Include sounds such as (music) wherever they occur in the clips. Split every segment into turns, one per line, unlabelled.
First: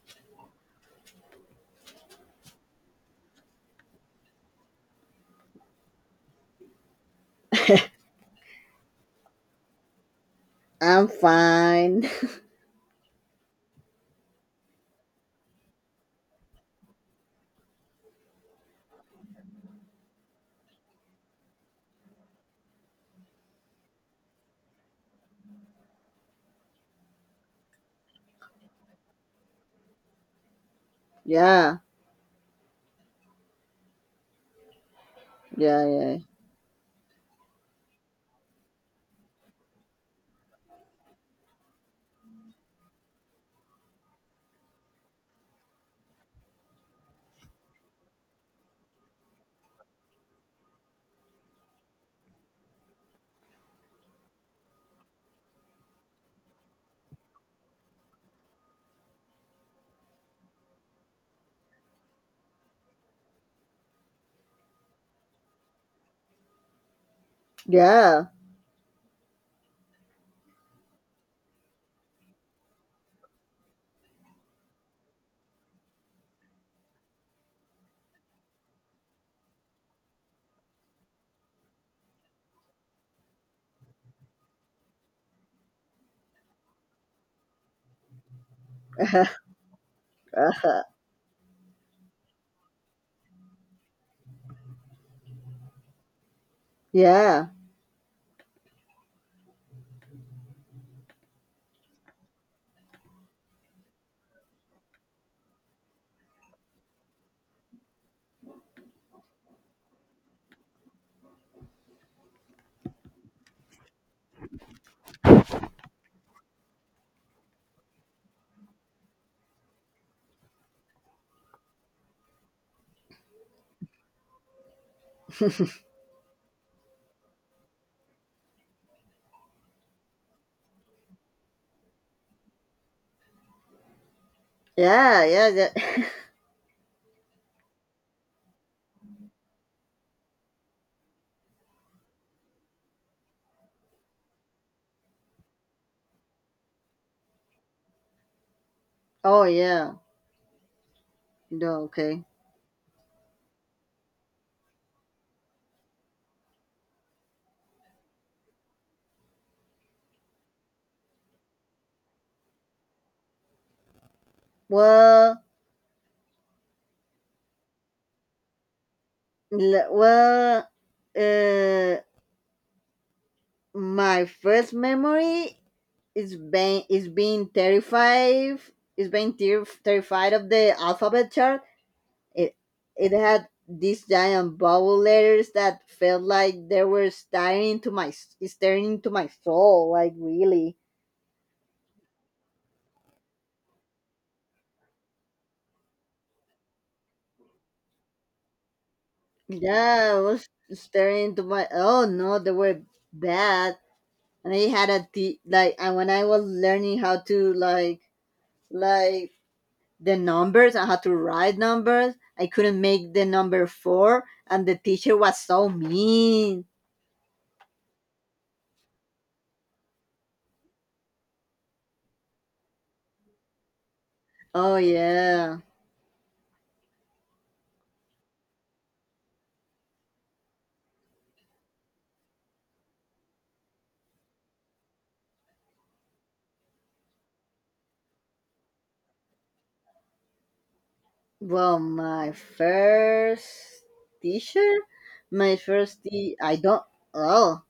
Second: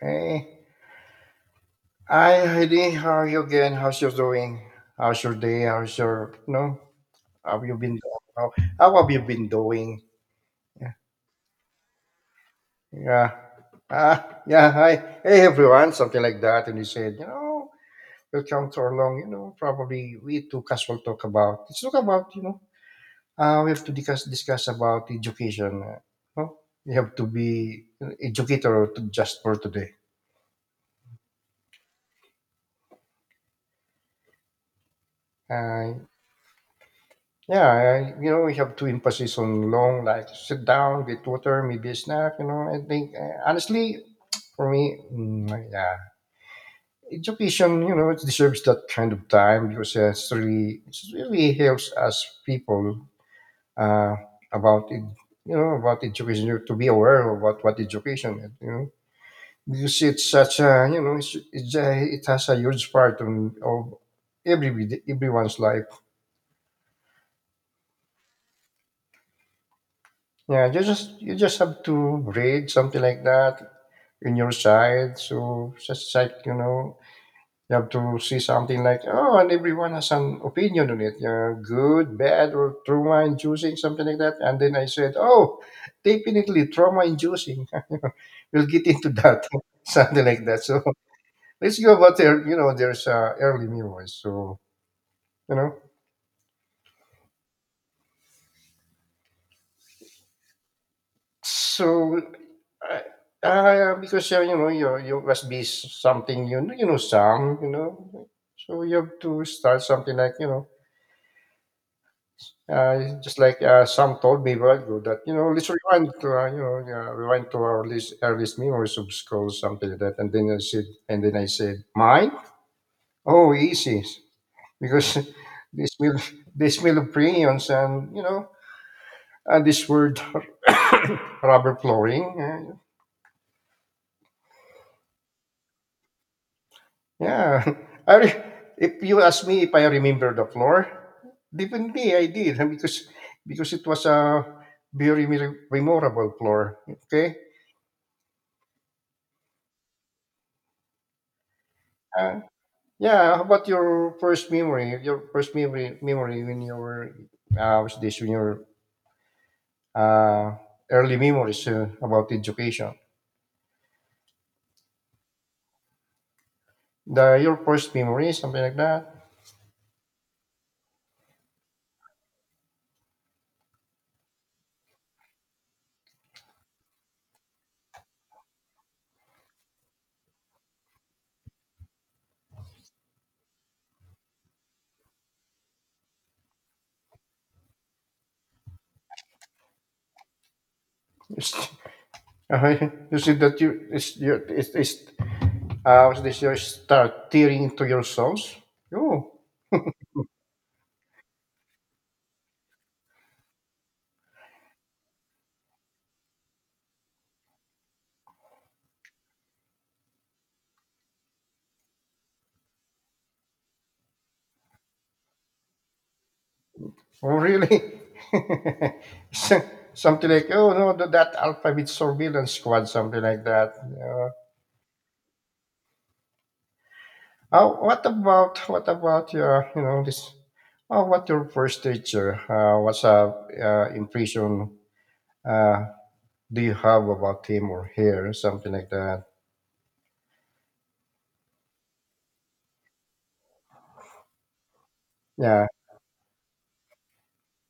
Hey. Hi, Heidi. How are you again? How's your doing? How's your day? How's your no? How have you been? How, how have you been doing? Yeah.
I'm fine. (laughs)
Yeah. Yeah. Hi. Hey, everyone. Something like that. And he said, you know, welcome to our long, you know, probably we two casual talk about. Let's talk about, you know, we have to discuss about education. No? You have to be an educator just for today.
Yeah,
Uh,
yeah,
Yeah, I, you know, we have to emphasis on long, like sit down, get water, maybe a snack. You know, I think honestly, for me, yeah, education, you know, it deserves that kind of time because it's really, it really helps us people uh, about it, you know, about education you know, to be aware about what education, is, you know, because it's such a, you know, it's a, it has a huge part on, of everyone's life.
yeah,
Yeah, you just have to read something like that. In your side. So just like you know, you have to see something like oh, and everyone has an opinion on it, yeah, good, bad, or trauma inducing, something like that. And then I said, oh, definitely trauma inducing. (laughs) We'll get into
yeah,
that, (laughs) something like that. So
(laughs)
let's go about there. You know, there's early memories. So you know,
yeah, yeah,
so. I- because you know you must be something you know some you know so you have to start something like you know just like Sam told me while ago that you know let's rewind to you know rewind to our least, earliest memories of school something like that and then I said mine. Oh, easy, because (laughs) this smell, they smell of crayons and you know and this word (coughs) rubber flooring
yeah. Yeah.
yeah. (laughs) I re- if you ask me if I remember the floor, definitely I did (laughs) because it was a very memorable floor. Okay.
(laughs) Oh yeah. No, okay.
Uh, Yeah, how about your first memory? Your memory when you were, what's this? When your uh, early memories about education.
Well,
The your first memory, something like that.
well, uh, my first memory is being terrified. Is being terrified of the alphabet chart. It it had these giant bubble letters that felt like they were staring into my soul. Like really.
It's, (laughs) you see that you it's you it's what's this? You start tearing into your souls. Oh,
Yeah, I was staring into my. Oh no, they were bad. And I had a t- like, and when I was learning how to like the numbers and how to write numbers, I couldn't make the number four, and the teacher was so mean.
oh really? (laughs) Something like oh no, that alphabet surveillance squad, something like that.
Oh yeah.
Oh, what about your you know this? Oh, what your first teacher? What's impression? Uh, do you have about him or her? Something like that.
Well, my first teacher,
Yeah.
I don't. Oh,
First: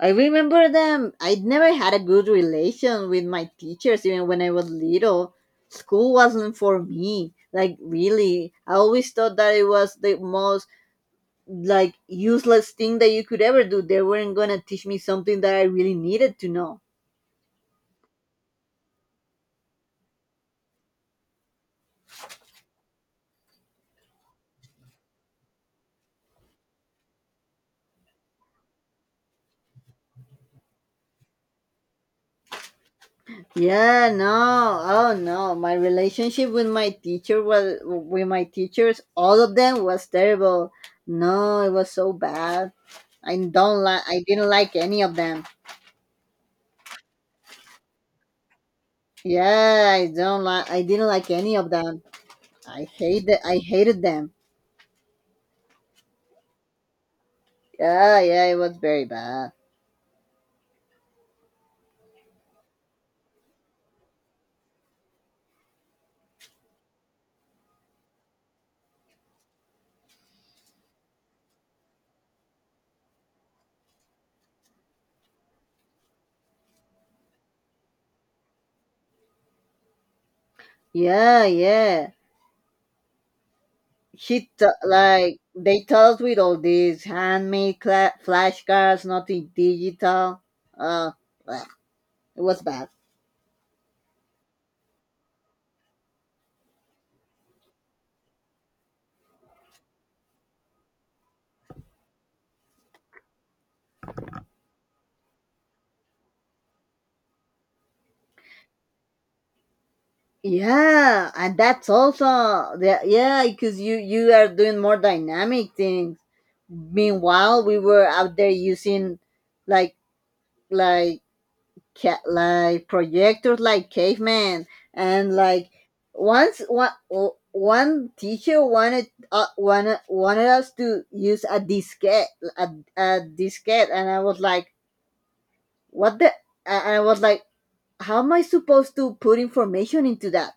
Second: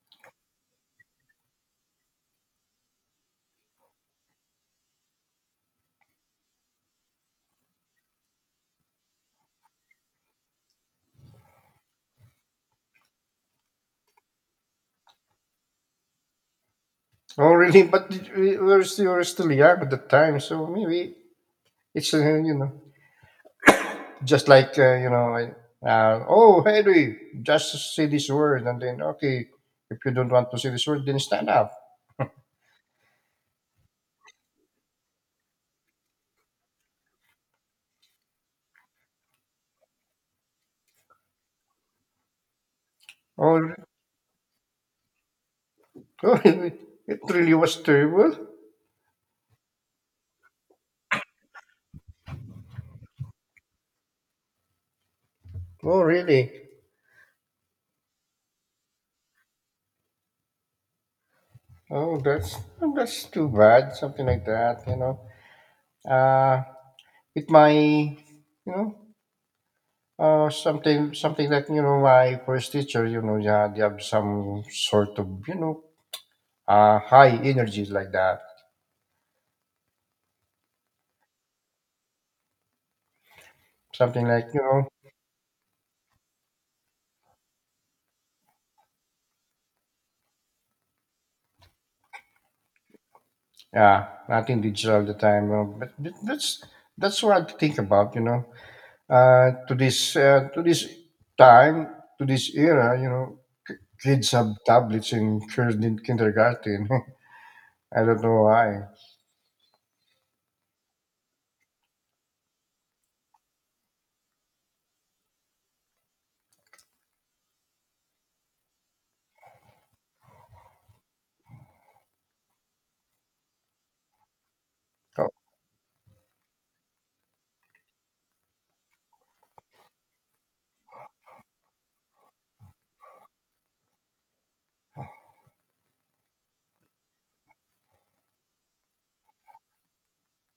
I remember them. I'd never had a good relation with my teachers, even when I was little. School wasn't for me. Like, really. I always thought that it was the most, like, useless thing that you could ever do. They weren't gonna teach me something that I really needed to know.
Oh, really? But we were still young at the time, so maybe it's you know just like you know. I, oh, Henry, just say this word, and then okay, if you don't want to say this word, then stand up.
Yeah, no. Oh, no. My relationship with with my teachers, all of them was terrible. No, it was so bad.
Oh,
I didn't like any of them.
(laughs) oh it really was terrible.
Yeah, I don't like. I didn't like any of them. I hate. I hated them.
Oh, really?
Yeah, yeah, it was very bad.
Oh, that's too bad. Something like that, you know. Uh, it might, you know, something that you know my first teacher, you know, yeah, they have some sort of you know, high energies like that.
Yeah, yeah.
Something like you know,
Like they taught us with all these handmade flashcards, nothing digital. Uh, Bleh, it was bad.
yeah, nothing digital at the time. You know, but that's what to think about, you know. To this time, to this era, you know, kids have tablets in kindergarten. (laughs) I don't know why.
Yeah, and that's also the yeah, because you are doing more dynamic things. Meanwhile, we were out there using like like like projectors like cavemen,
Oh,
and like. Once one teacher wanted, wanted us to use a diskette, a, a diskette. And I was like, what the. And I was like, how am I supposed to put information into that?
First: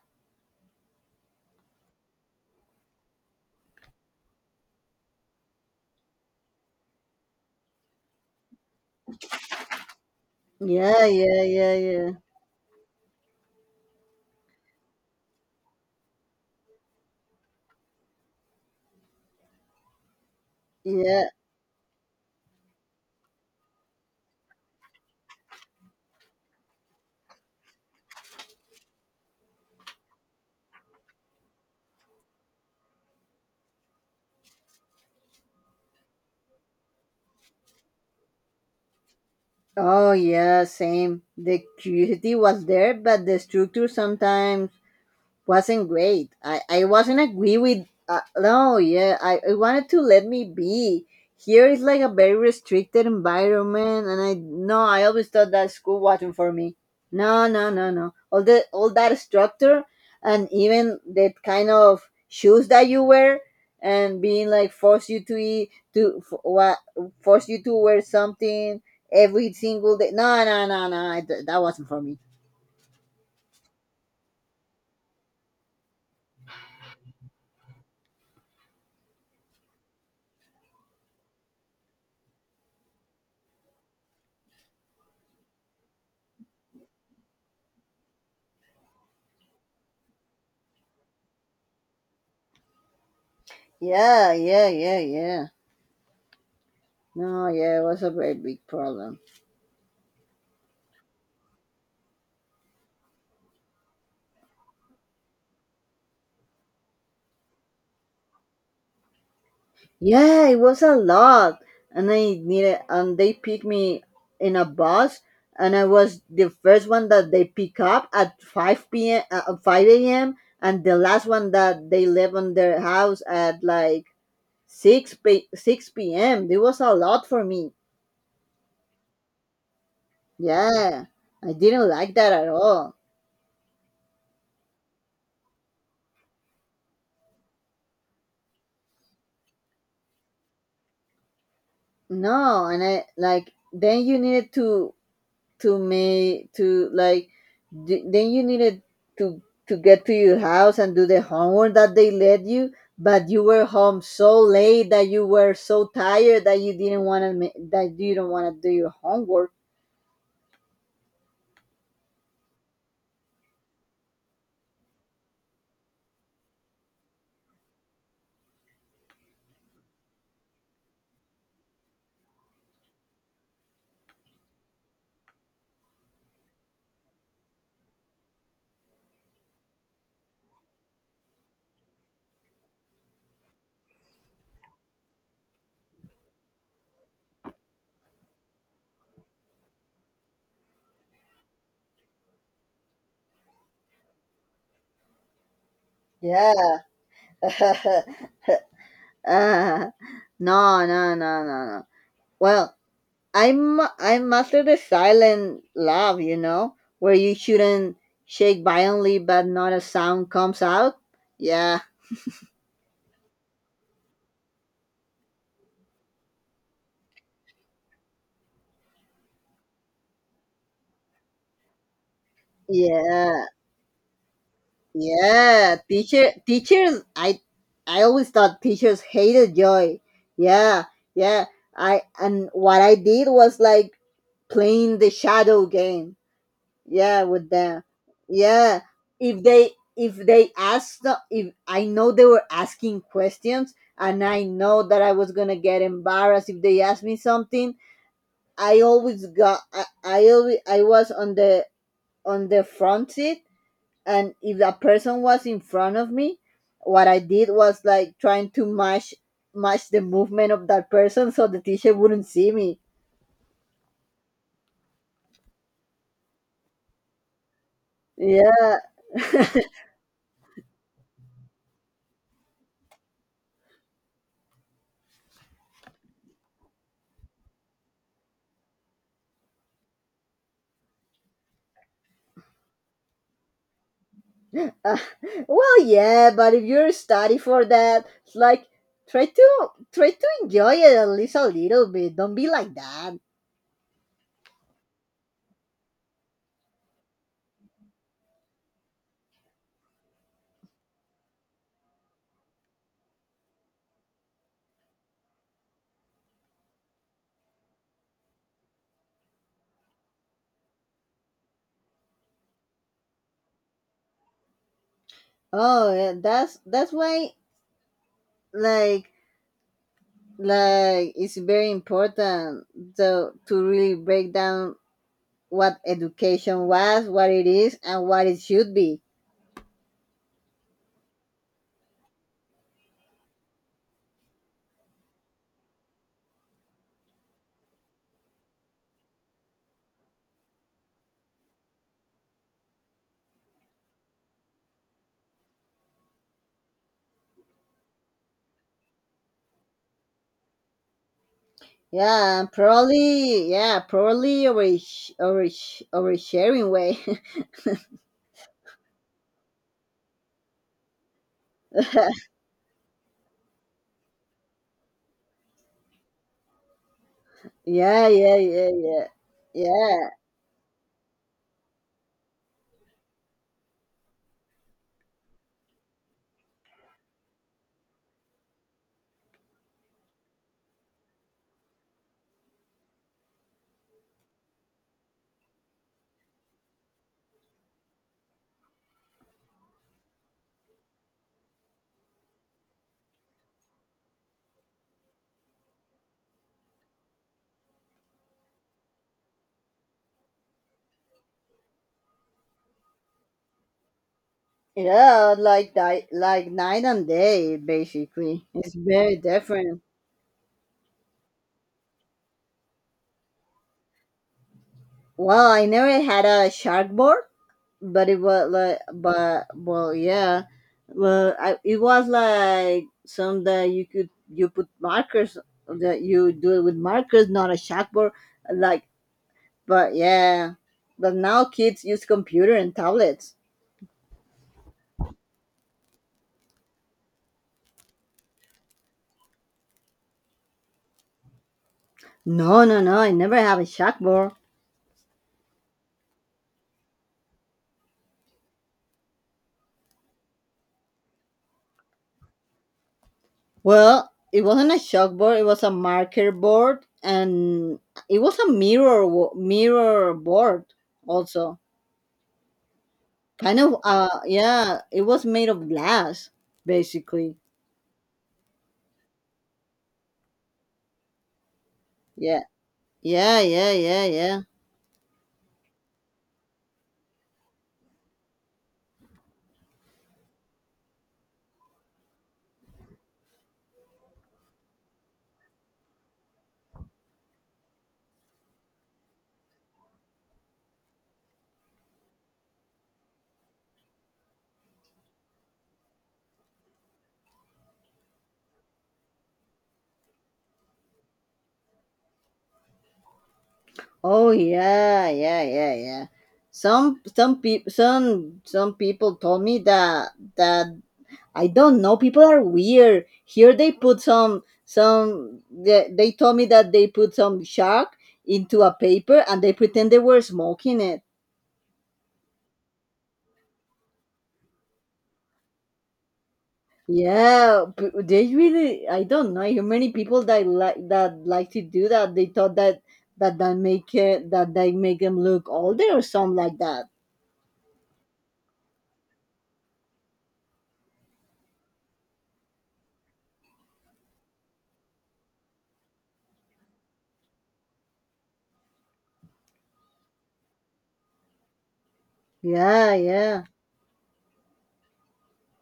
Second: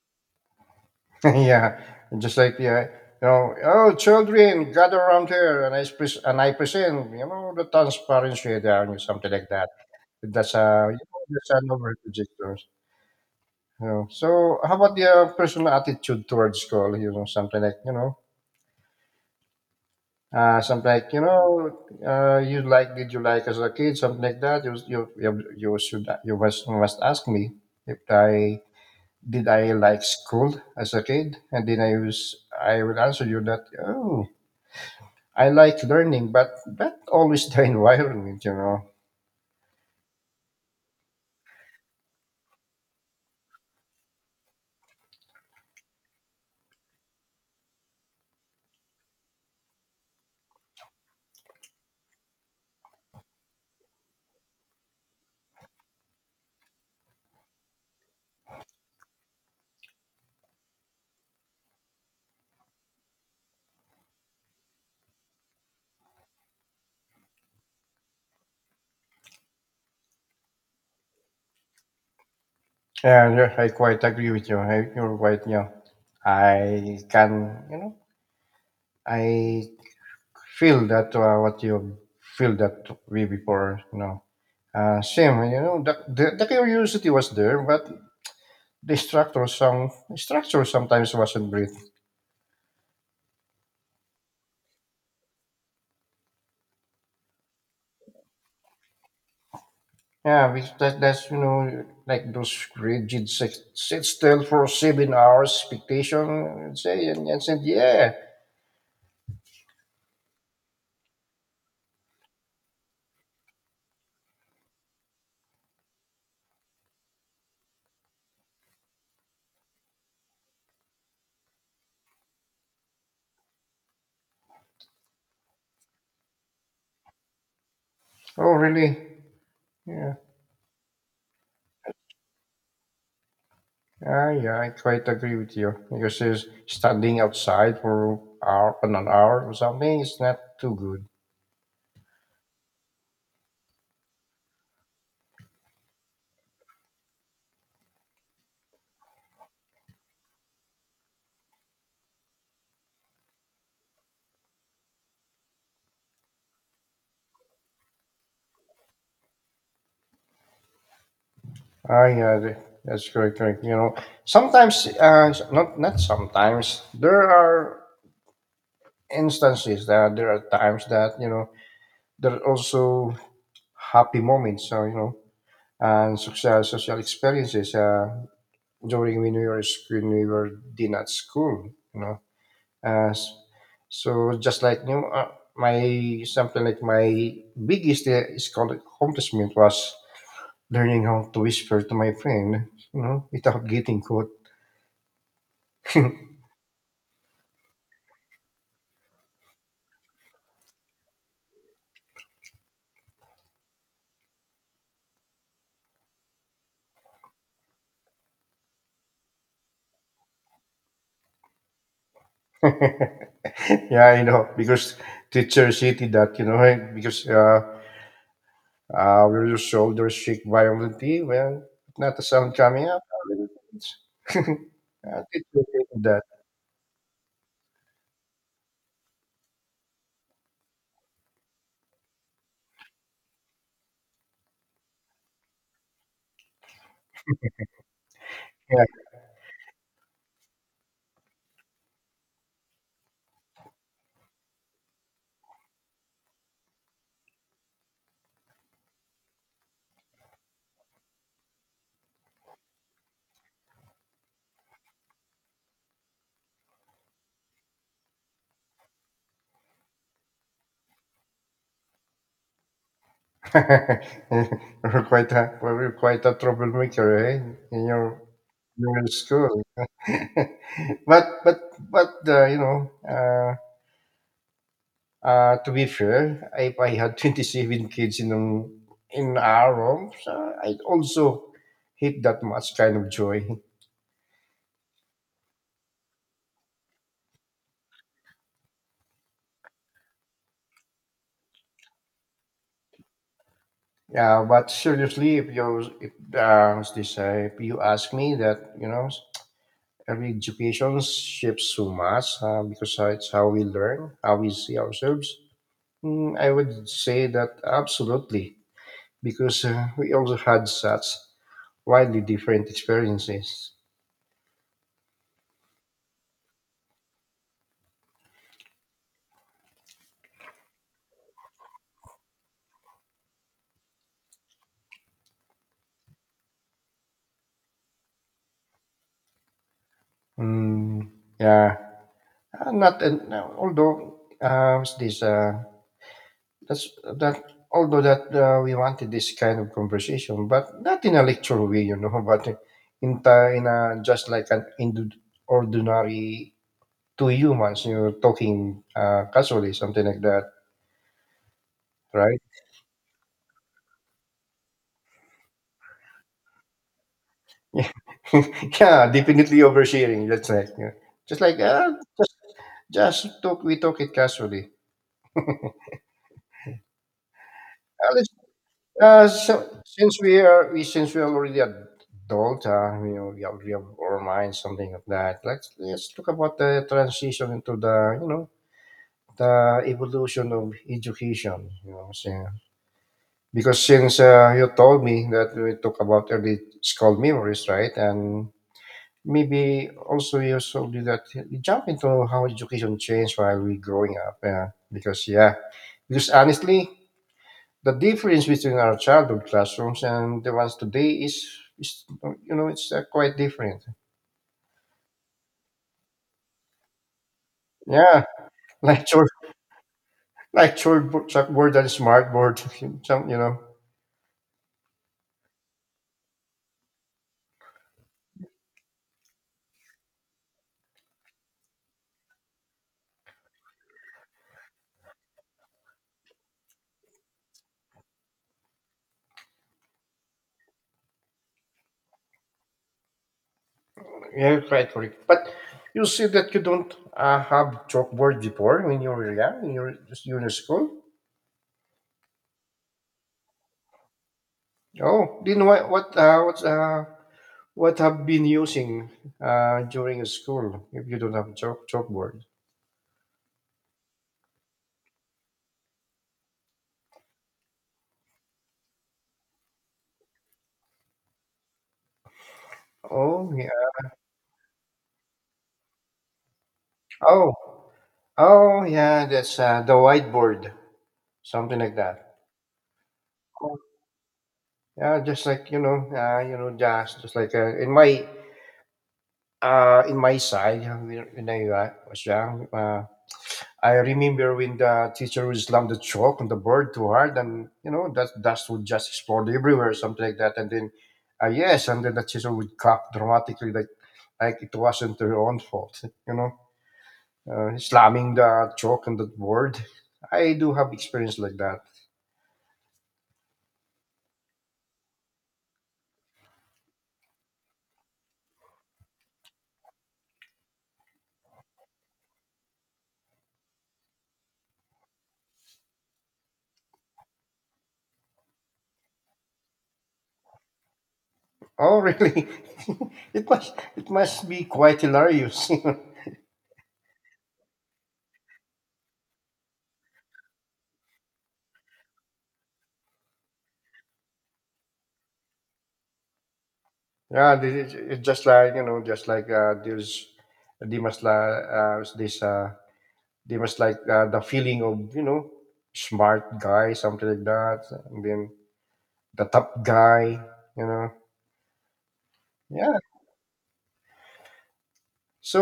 (laughs) yeah, and just like yeah, you know, oh children, gather around here, and and I present, you know, the transparency down or something like that. That's a you
Yeah,
know,
yeah,
that's an
yeah, yeah,
overprojector. You know, so how about the personal attitude towards school? You know, something like you know, something like you
yeah.
know, you like did you like as a kid, something like that. You you should you must ask me if I did I like school as a kid? And then I would answer you that oh I like learning, but not always (laughs) the environment, you know.
Oh yeah, same. The curiosity was there, but the structure sometimes wasn't great. I wasn't agree with, no, yeah. I wanted to let me be. Here is like a very restricted environment, and I no. I always thought that school wasn't for me. No, no, no, no. All that structure and even that kind of shoes that you wear and being like force you to eat, what force you to wear something every single day. No, no, no, no. That wasn't for me.
Yeah, yeah, I quite agree with you. I, you're right. Yeah, I can, you know, I feel that what you feel that way before, you know. Same, you know, the curiosity was there, but the structure sometimes wasn't great.
Yeah, yeah, yeah, yeah. No, yeah, it was a very big problem.
Yeah, that's you know like those rigid sit still for 7 hours expectation and and said yeah.
Yeah, it was a lot, and I needed, and they picked me in a bus, and I was the first one that they pick up at 5 p.m. At 5 a.m. and the last one that they left on their house at like 6 p.m. It was a lot for me.
Oh really? Yeah,
Yeah, I didn't like that at all.
yeah, yeah. I quite agree with you because is standing outside for hour on an hour or something is not too good.
No, and I like, then you needed to make to like d- then you needed to to get to your house and do the homework that they let you. But you were home so late that you were so tired that you don't want to do your homework.
Yeah, that's correct, correct. You know, sometimes, not sometimes. There are instances that there are times that you know there are also happy moments. So you know, and social experiences during when we were in at school. You know, Uh, s- so just like you know, my something like my biggest is called accomplishment was learning how to whisper to my friend, you know, without getting caught. (laughs)
Yeah. (laughs) uh, no, no, no, no, no. Well, I mastered the silent laugh, you know, where you shouldn't shake violently but not a sound comes out. Yeah.
Yeah, I know because teachers hated that, you know, right? Because will your shoulders shake violently? Well, not a sound coming up.
Yeah.
(laughs) uh, teachers
Yeah,
hated that.
teachers I always thought teachers hated joy. Yeah, yeah. I and what I did was like playing the shadow game. Yeah, with them. Yeah.
Yeah,
If they if they asked the, if I know they were asking questions and I know that I was gonna get embarrassed if they asked me something, I always got I always I was on the front seat, and if that person was in front of me, what I did was like trying to match the movement of that person so the teacher wouldn't see me.
(laughs) you're quite a troublemaker, eh? In
Yeah.
your school. (laughs) but but but you know, to be fair, if I had (laughs) 27 kids in our rooms, I'd also hate that much kind of joy.
uh, (laughs) well, yeah, but if you're study for that, it's like, try to try to enjoy it at least a little bit. Don't be like that.
Yeah, but seriously, if you if what's this if you ask me that, you know, every education shapes so much because it's how we learn, how we see ourselves. I would say that absolutely because we also had such widely different experiences.
Oh yeah, that's why, like like it's very important to really break down what education was, what it is, and what it should be.
Mm, yeah, not and no, although what's this that's that although that we wanted this kind of conversation, but not in a lecture way, you know, (laughs) but in a just like ordinary two humans, you know, talking casually, something like that, right?
Yeah, probably. Yeah, probably oversharing way. (laughs)
(laughs) Yeah, yeah, definitely oversharing. That's right. Yeah. Just like just just talk, we talk it casually.
Yeah,
Let's
yeah, yeah, yeah,
So
yeah,
since we are already adult, you know, we have our minds, something like that. Let's talk about the transition into the you know the evolution of education. You know, so- because since you told me that we talk about early school memories, right, and maybe also you told me that we jump into how education changed while we growing up. Yeah, because honestly, the difference between our childhood classrooms and the ones today is you know it's quite different.
yeah. Like night and day,
Yeah,
basically. It's
(laughs) like
very
chalk,
different.
like chalkboard and smartboard (laughs) some you know.
Well, I never had a shark board, but it was like, but well, yeah, well, it was like some that you could you put markers, that you do it with markers, not a shark board. Like. But yeah, but now kids use computer and tablets.
Yeah quite correct, but you see that you don't have chalkboard before when you were young in your just junior school?
No, no, no, I never have a chalkboard.
Oh then what have been using during school if you don't have chalkboard?
Well, it wasn't a chalkboard. It was a marker board, and it was a mirror board also.
Oh
Kind
yeah,
of, yeah, it was made of glass basically.
oh, oh yeah, that's the whiteboard. Something like that.
Yeah. Yeah, yeah, yeah, yeah.
Yeah, just like you know, just like in my side when I was young, I remember when the teacher would slam the chalk on the board too hard, and you know that dust would just explode everywhere, something like that. And then, yes, and then the teacher would clap dramatically, like it wasn't her own fault, (laughs) you know, slamming the chalk on the board. I do have experience like that.
Oh yeah, yeah, yeah, yeah. Some people, some people told me that I don't know. People are weird. Here they put some some. They told me that they put some shark into a paper and they pretend they were smoking it.
Oh, really? (laughs) It must be quite hilarious. (laughs)
Yeah, they really. I don't know how many people that like to do that. They thought that make it, that they make them look older or something like that.
Yeah, it's just like you know, just like there's they must like uh, this uh, they must like the feeling of you know smart guy something like that, and then the top guy, you know.
Yeah,
Yeah.
yeah.
So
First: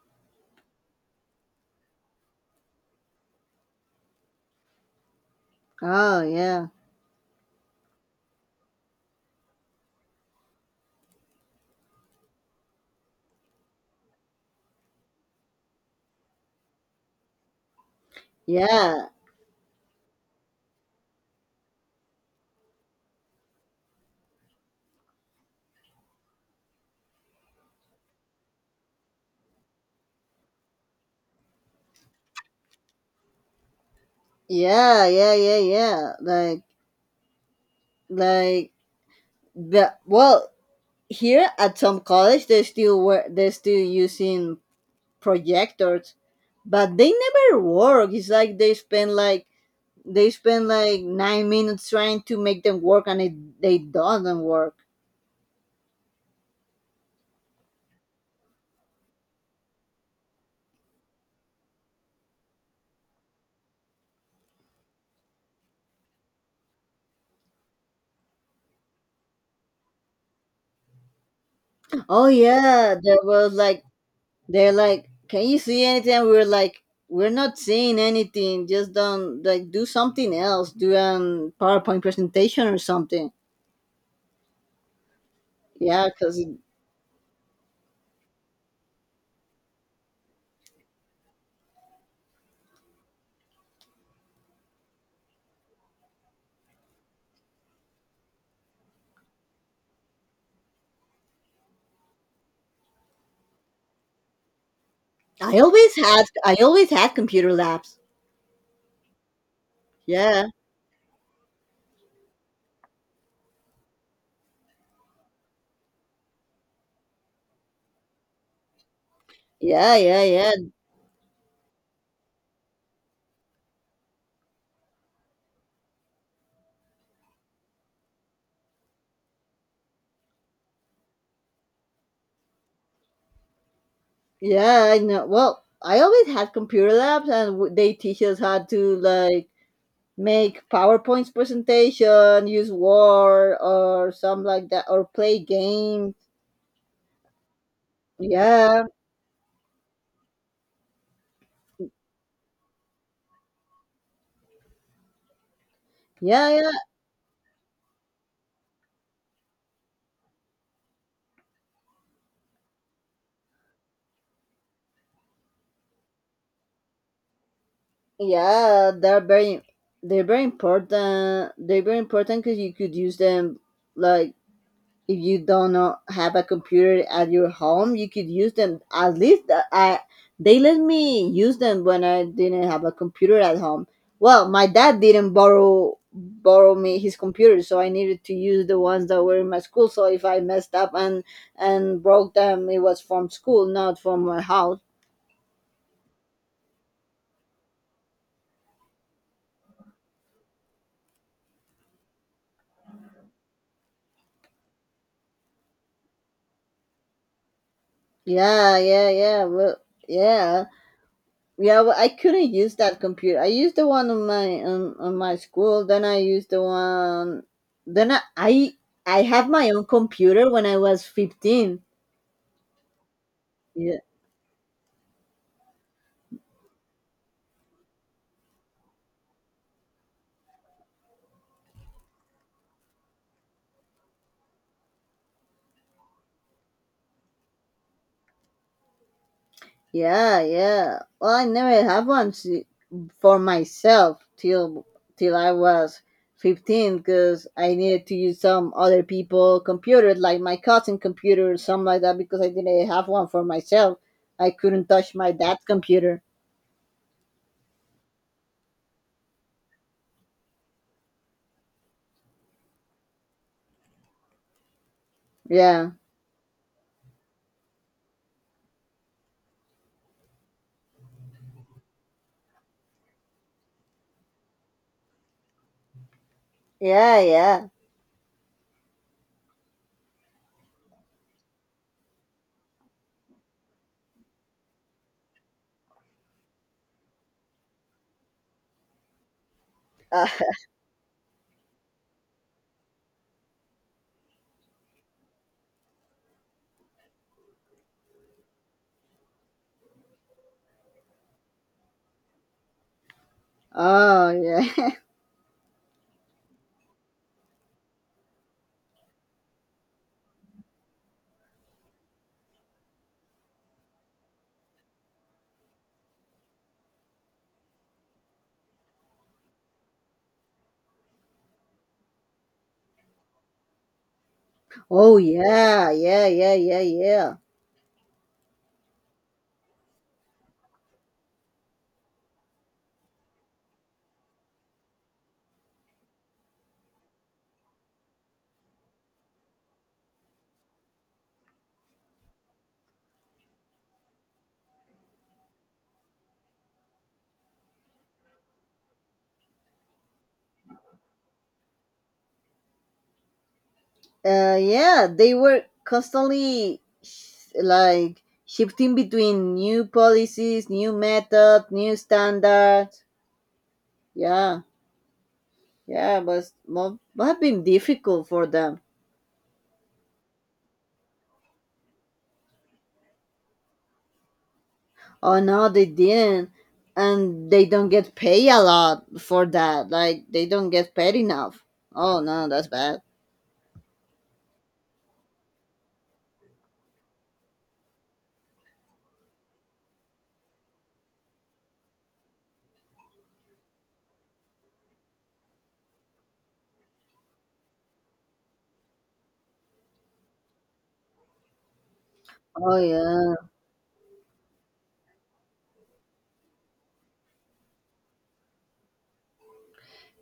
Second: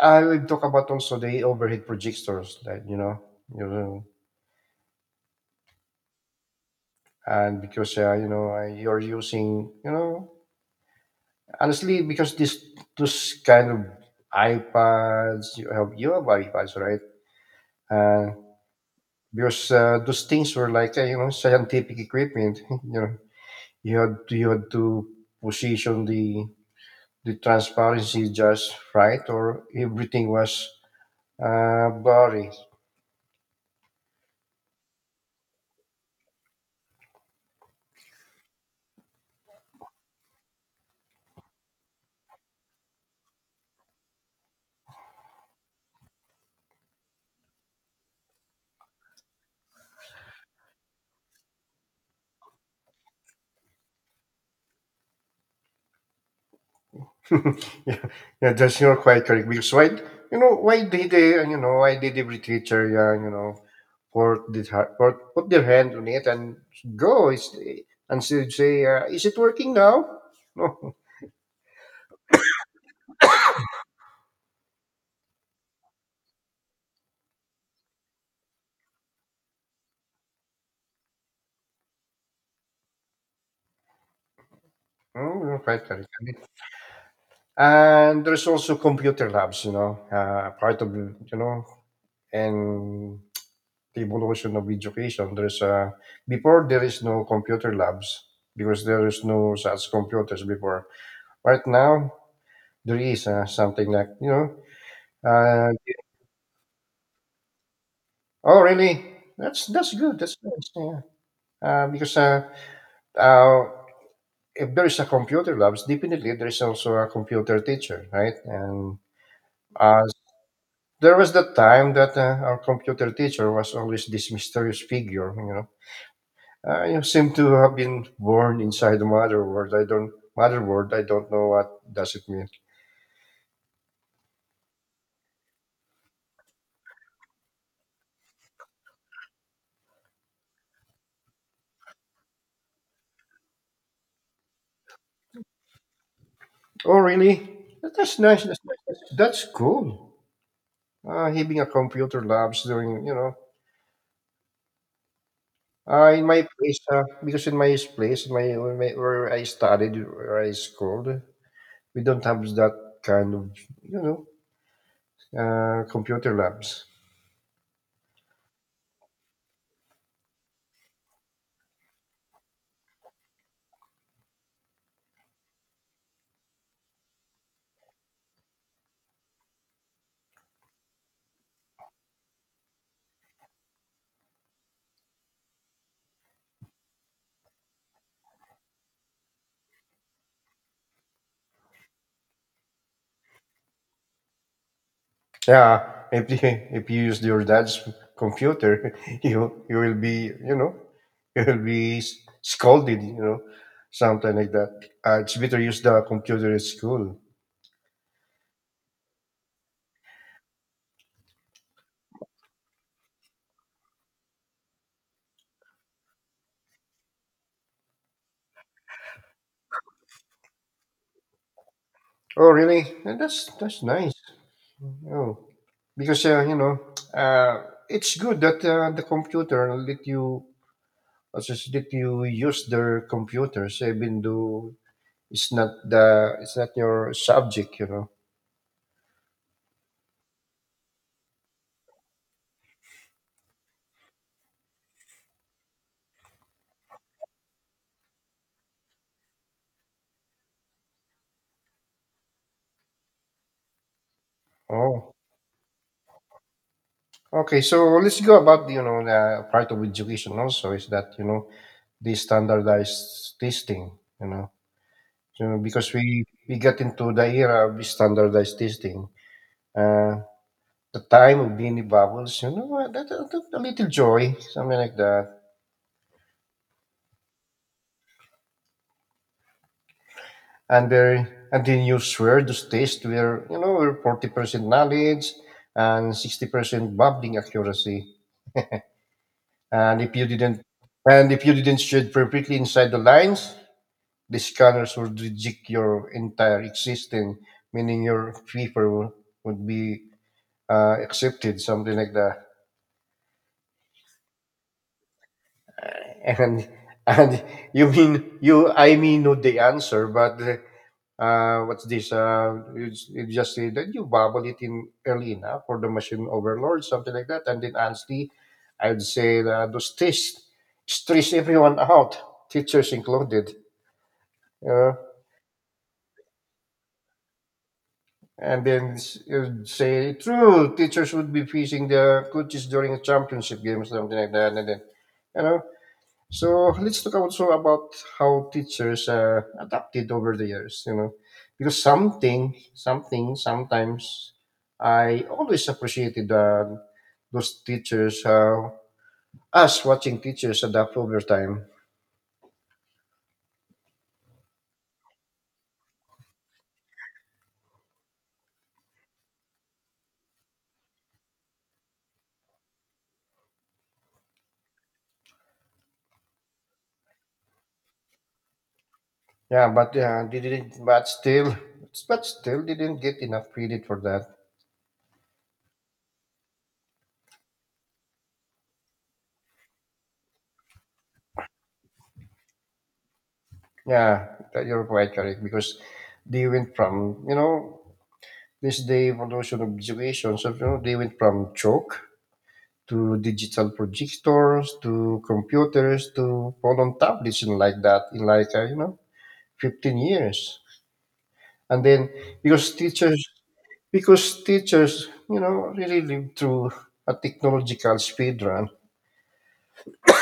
I will talk about also the overhead projectors that you know,
Oh, yeah,
and because you know you're using you know. Honestly, because this those kind of iPads, you have iPads, right? Uh,
yeah,
because those things were like you know scientific equipment. (laughs) You know, you had to position the transparency just right, or everything was blurry.
yeah, yeah, yeah, yeah. Like the well, here at some college, they're still using projectors, but they never work. It's like they spend like 9 minutes trying to make them work, and it they doesn't work.
(laughs) Yeah, yeah, that's you're quite correct. Because why, you know, why did they, you know, why did every teacher, yeah, you know, put their hand on it and go is and so you'd say, is it working now? No, (laughs)
Oh yeah, there was like, can you see anything? We were like, we're not seeing anything. Just don't like do something else. Do a PowerPoint presentation or something.
You're quite correct.
Yeah, because
And there's also computer labs, part of you know, and the evolution of education. There's before there is no computer labs because there is no such computers before. Right now, there is something like uh,
I always had computer labs.
oh really, that's good, that's
Yeah,
nice, yeah. Because uh, if there is a computer labs, definitely there is also a computer teacher, right? And
yeah,
uh,
yeah, yeah.
there was the time that our computer teacher was always this mysterious figure, you know. You seem to have been born inside the mother world, I don't, mother world, I don't know what does it mean.
Yeah, I know. Well, I always had computer labs, and they teach us how to like make PowerPoints presentation, use Word or some like that, or play games.
Oh really, that's nice, that's,
Yeah,
nice. That's cool. Having a computer labs during, you know, in my
yeah, yeah,
place, because in my place, my where I studied, where I schooled, we don't have that kind of, you know, computer labs.
yeah. They're very important. They're very important because you could use them like, if you don't know, have a computer at your home, you could use them. At least, they let me use them when I didn't have a computer at home. Well, my dad didn't borrow me his computer, so I needed to use the ones that were in my school. So if I messed up and broke them, it was from school, not from my house.
Yeah, if you use your dad's computer, (laughs) you will be, you know, you will be scolded, you know, something like that. It's better use the computer at school.
Yeah, yeah, yeah. Well, yeah. Yeah, but I couldn't use that computer. I used the one on my, on my school. Then I used the one. Then I have my own computer when I was 15.
Oh, really? That's
Yeah,
nice. Oh, because you know, uh, it's good that the computer let you assess, let you use their computers, even though it's not your subject, you know.
yeah, yeah. Well, I never had one for myself, till I was 15 because I needed to use some other people' computers, like my cousin computer or something like that, because I didn't have one for myself. I couldn't
Oh,
touch my dad's computer.
okay. So let's go about, you know, the part of education also is that, you know, the standardized testing, you know, you know, because
Yeah,
we get into the era of standardized testing. Uh, the time of beanie bubbles, you know, a little joy, something like that.
yeah, yeah.
And there, and then you swear those tests were, you know, were 40% knowledge and 60% bubbling accuracy. And if you
(laughs)
didn't, and if you didn't shade perfectly inside the lines, the scanners would reject your entire existence, meaning your paper would be accepted, something like that.
Oh yeah. (laughs)
And (laughs) and you mean you I mean, know the answer, but what's this you just say that you bubble it in early enough for the machine overload, something like that. And then honestly, I would say that those tests stress everyone out, teachers included. uh,
Oh yeah. Yeah. Yeah. Yeah. Yeah.
and then you'd say true teachers would be facing the coaches during a championship game, something like that. And then, you know, so let's talk also about how teachers adapted over the years, you know, because sometimes I always appreciated those teachers, us watching teachers adapt over time.
Yeah. They were constantly like shifting between new policies, new methods, new standards. Yeah. Yeah. It was must have been difficult for them.
Yeah, but yeah, they didn't, but still, they didn't get enough credit for that.
Oh no, they didn't, and they don't get paid a lot for that. Like, they don't get paid enough. Oh no, that's bad.
Yeah, that you're quite correct, because they went from, you know, this day evolution of education, so you know, they went from joke to digital projectors to computers to phone on tablets and like that in like, you know, 15 years. And then, because
Oh
teachers,
yeah.
because teachers, you know, really live through a technological speed run.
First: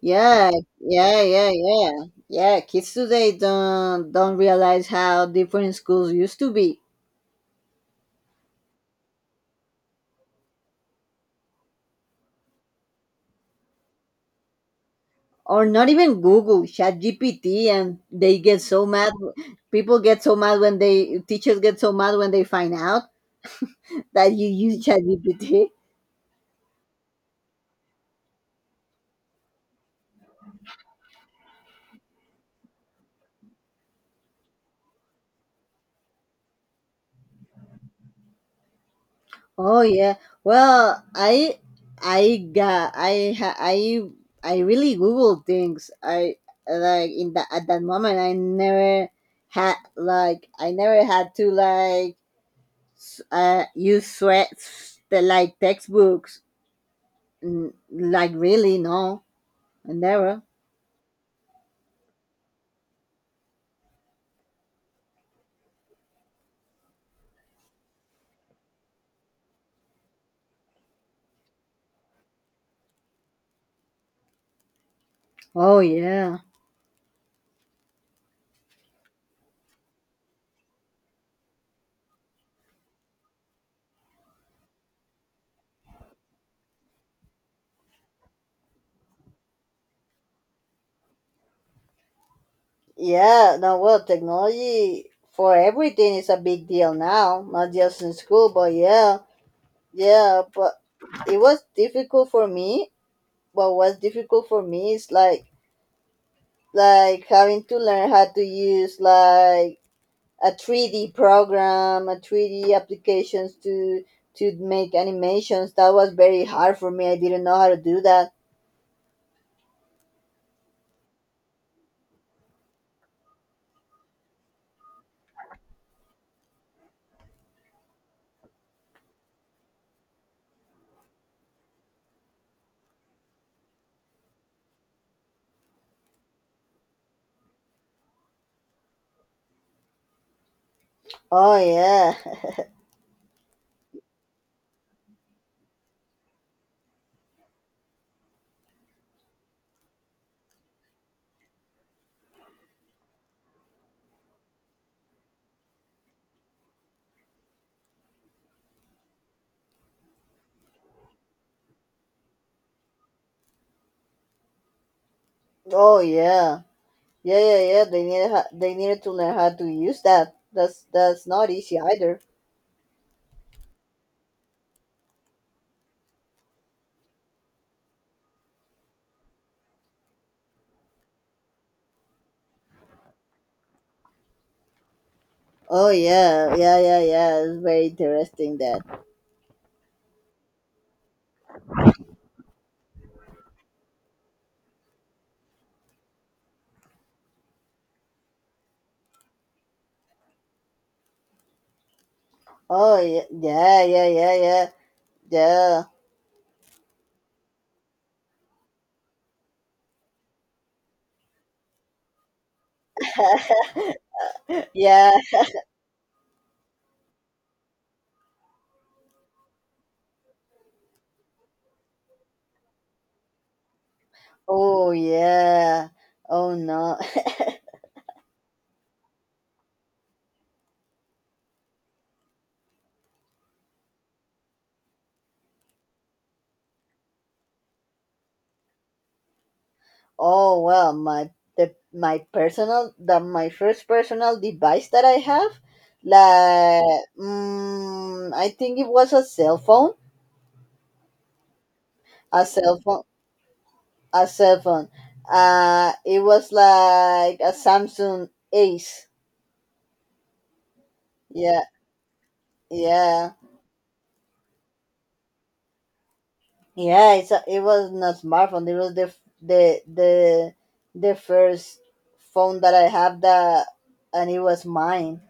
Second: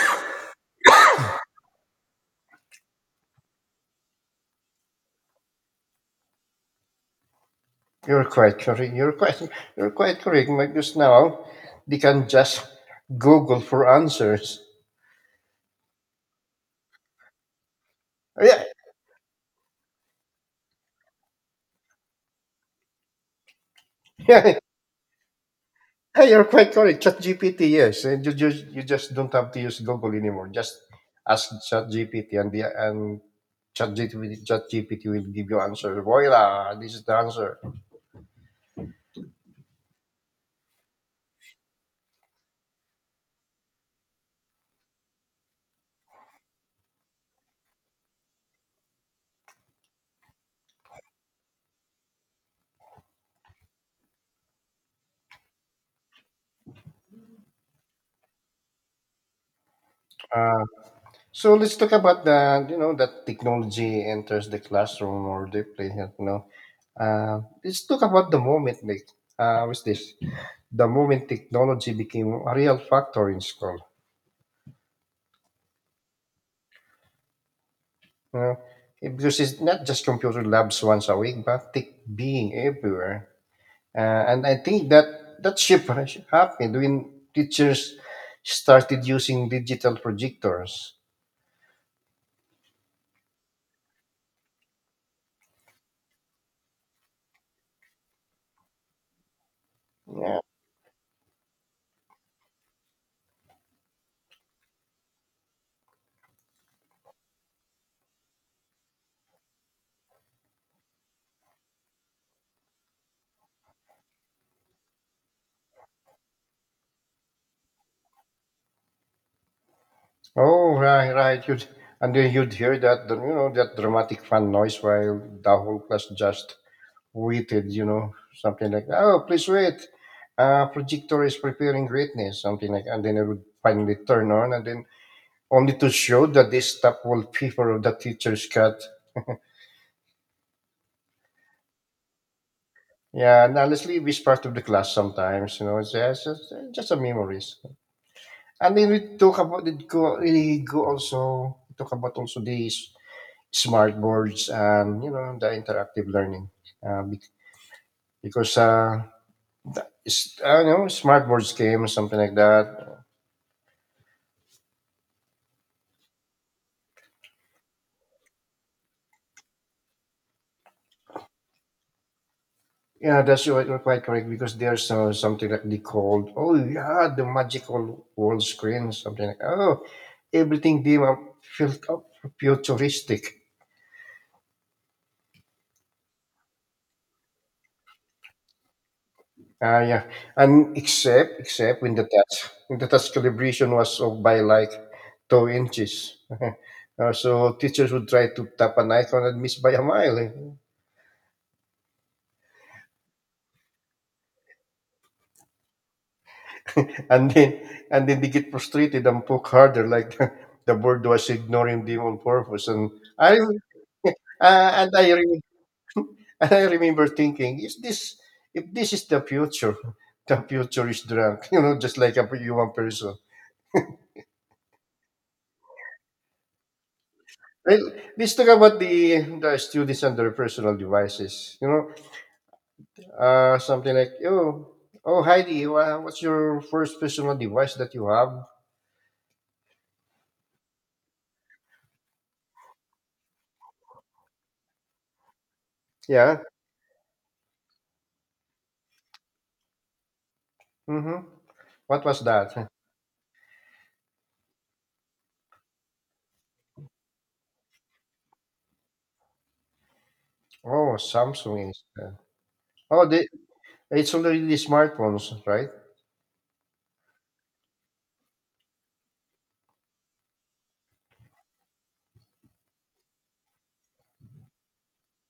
Yeah, yeah, yeah, yeah. Yeah, kids today don't realize how different schools used to be.
You're quite correct, you're quite, (laughs) you're quite correct, because now they can just google for answers.
Or not even Google, Chat GPT, and they
Yeah.
get so mad, people get so mad when, they teachers get so mad when they find out
(laughs)
that you
Yeah.
use Chat GPT.
Hey, you're quite correct. ChatGPT, yes, and you just don't have to use Google anymore. Just ask ChatGPT, and the and ChatGPT will give you answer. Voila, this is the answer.
Oh yeah. Well, I got I ha- I really Google things. I like, in that, at that moment, I never had like I never had to, use threats that like textbooks. Like really, no, I never.
Uh, So let's talk about the, you know, that technology enters the classroom or the playground. You know, let's talk about the moment like, what's this? The moment technology became a real factor in school.
Oh yeah,
You know, eh, because it's not just computer labs once a week, but tech being everywhere. And I think that shift has happened when teachers started using digital projectors.
yeah. No, well, technology for everything is a big deal now, not just in school, but yeah,
Yeah.
yeah. But it was difficult for me. But what's difficult for me is like having to learn how to use like a 3D program, a 3D applications to make animations. That was very hard for me. I didn't know how to do that.
Oh, right, right. You'd, and then you'd hear that, you know, that dramatic fan noise while the whole class just waited, you know, something like, oh, please wait. Projector is preparing greatness, something like, and then it would finally turn on, and then only to show that this top wallpaper of the teacher's cut.
Oh yeah. (laughs)
Yeah, and honestly, we part of the class sometimes. You know, it's just a memories. And then we talk about it. Go, really go also talk about also these smart boards and, you know, the interactive learning. Bec- because It's, I don't know, smart boards came something like that.
Oh yeah. Yeah, yeah, yeah. They needed, they needed to learn how to use that. That's not easy either.
Yeah, that's, you're quite correct, because there's something that they called, oh yeah, the magical wall screen, something like, oh, everything they were felt up futuristic.
Oh yeah, yeah, yeah, yeah. It's very interesting that.
Ah, yeah. And except when the test calibration was off by like 2 inches. (laughs) So teachers would try to tap an icon and miss by a mile, eh.
Oh yeah, yeah, yeah, yeah, yeah, yeah,
(laughs) And then, and then they get frustrated and poke harder, like, (laughs) the board was ignoring them on purpose. And I, (laughs) uh, and I
yeah.
re- (laughs) and I remember thinking, is this, if this is the future, (laughs) the future is drunk, (laughs) you know, just like a human person.
(laughs) Oh yeah. Oh no.
Well, let's talk about the students and their personal devices. You know, something like, oh, oh, Heidi, what's your first personal device that you have?
Oh well, my the my personal the my first personal device that I have,
Yeah.
like, I think it was
Mm-hmm. What was
a
that?
cell phone, a cell phone. It was like a Samsung Ace.
Oh,
Yeah,
Samsung is. Oh, the,
yeah,
it's already the smartphones, right?
yeah. It was not smartphone. It was the f- the first phone that I have that, and it was mine.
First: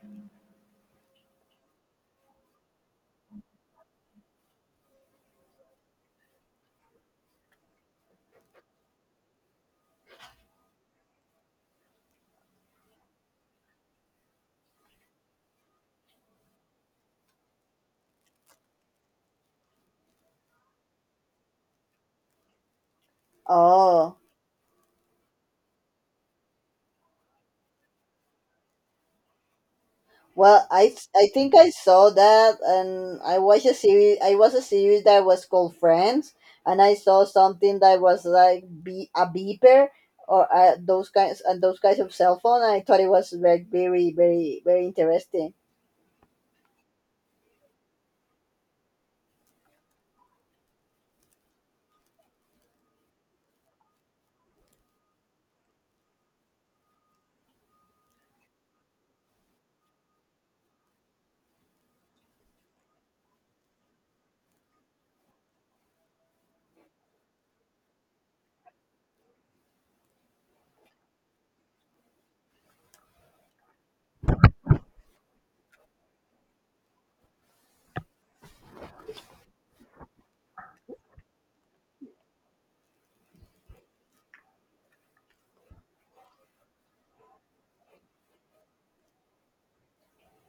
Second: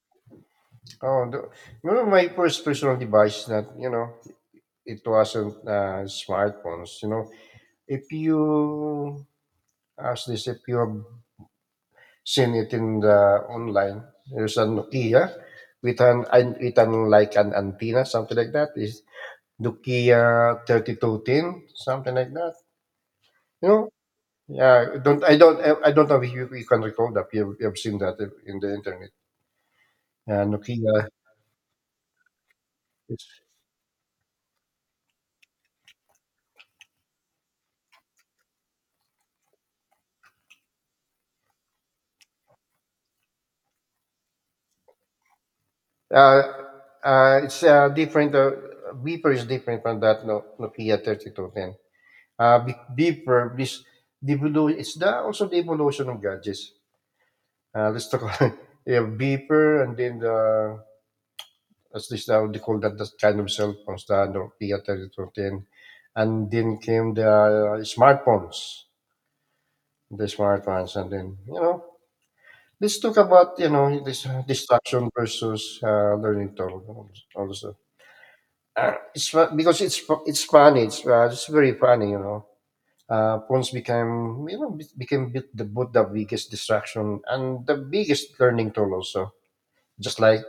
Oh, the, remember my first personal device that, you know, it wasn't smartphones. You know, if you ask this, if you have seen it in the online. There's a Nokia with an with an, like an antenna, something like that. Is Nokia 3210, something like that. You know?
Oh.
Yeah. I don't know if you can recall that. You've seen that in the internet.
Well,
Nokia.
I think I saw that, and
It's
I watched a series. I watched a series that was called Friends, and I saw something that was like, be a beeper or, those kinds of cell phone. And I thought it was like very very very interesting.
uh, it's different. Beeper is different from that, no, Nokia 3210. Beeper this, it's the also the evolution of gadgets. Let's talk about, (laughs) you have beeper and then the as this now they call that the kind of cell phones, the Nokia 3010. And then came the smartphones, and then you know. Let's talk about, you know, this distraction versus learning tool also. It's fu- because it's fu- It's funny. It's very funny, you know. Phones became, you know, the both the biggest distraction and the biggest learning tool also, just like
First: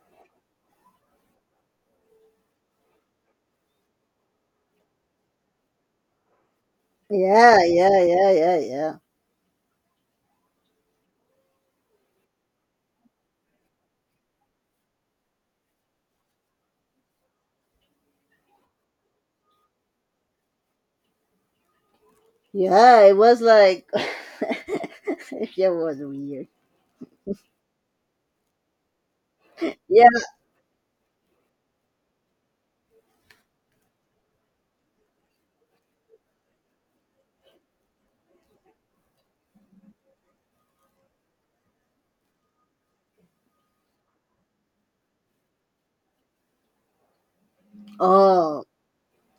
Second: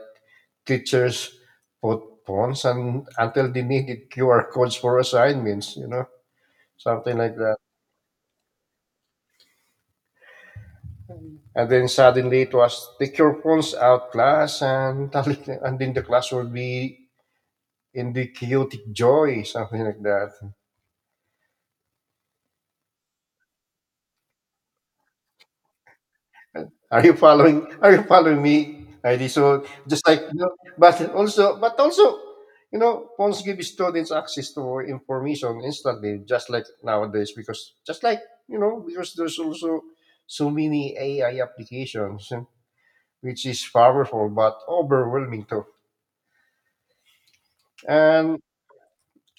teachers put phones and until they needed QR codes for assignments, you know, something like that.
Yeah, yeah, yeah, yeah, yeah,
And then suddenly it was take your phones out class, and (laughs) and then the class will be in the chaotic joy, something like that.
yeah. It was like (laughs) it was weird.
Are you following? Are you following me, Heidi? So just
Yeah.
like, you know, but also, you know, phones give students access to information instantly, just like nowadays, because just like, you know, because there's also so many AI applications, eh, which is powerful but overwhelming too. and
Oh,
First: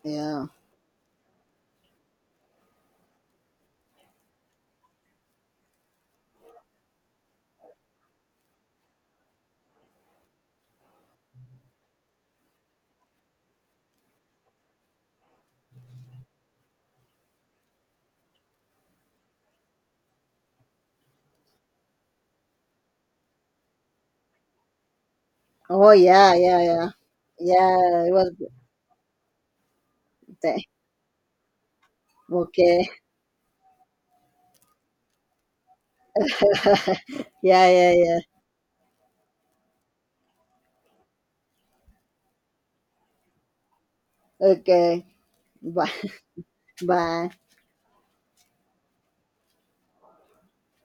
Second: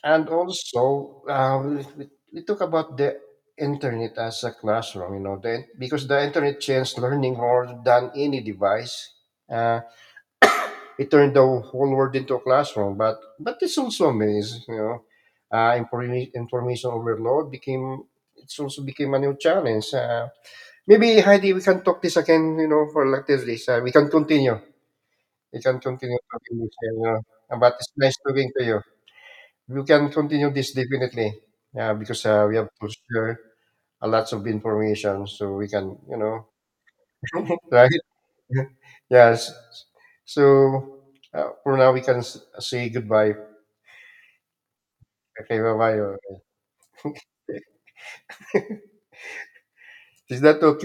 and
yeah.
also, we talk about the internet as a classroom, you know, then because the internet changed learning more than any device. Uh, it turned the whole world into a classroom. But it's also a maze, you know. Information overload became, it's also became a new challenge. Maybe Heidi, we can talk this again, you know, for like this, we can continue. We can
Oh,
continue
yeah,
talking
yeah,
this,
yeah,
you know. But it's
yeah. It
nice
was
talking to you. We can continue
okay.
this definitely. Yeah, because
(laughs)
we have to
Okay.
share a lots of information, so we can, you know,
(laughs) Yeah,
right?
yeah, yeah.
(laughs) Yes. So for now, we can say goodbye.
OK.
Okay,
Và
bye-bye.
và
Is that okay?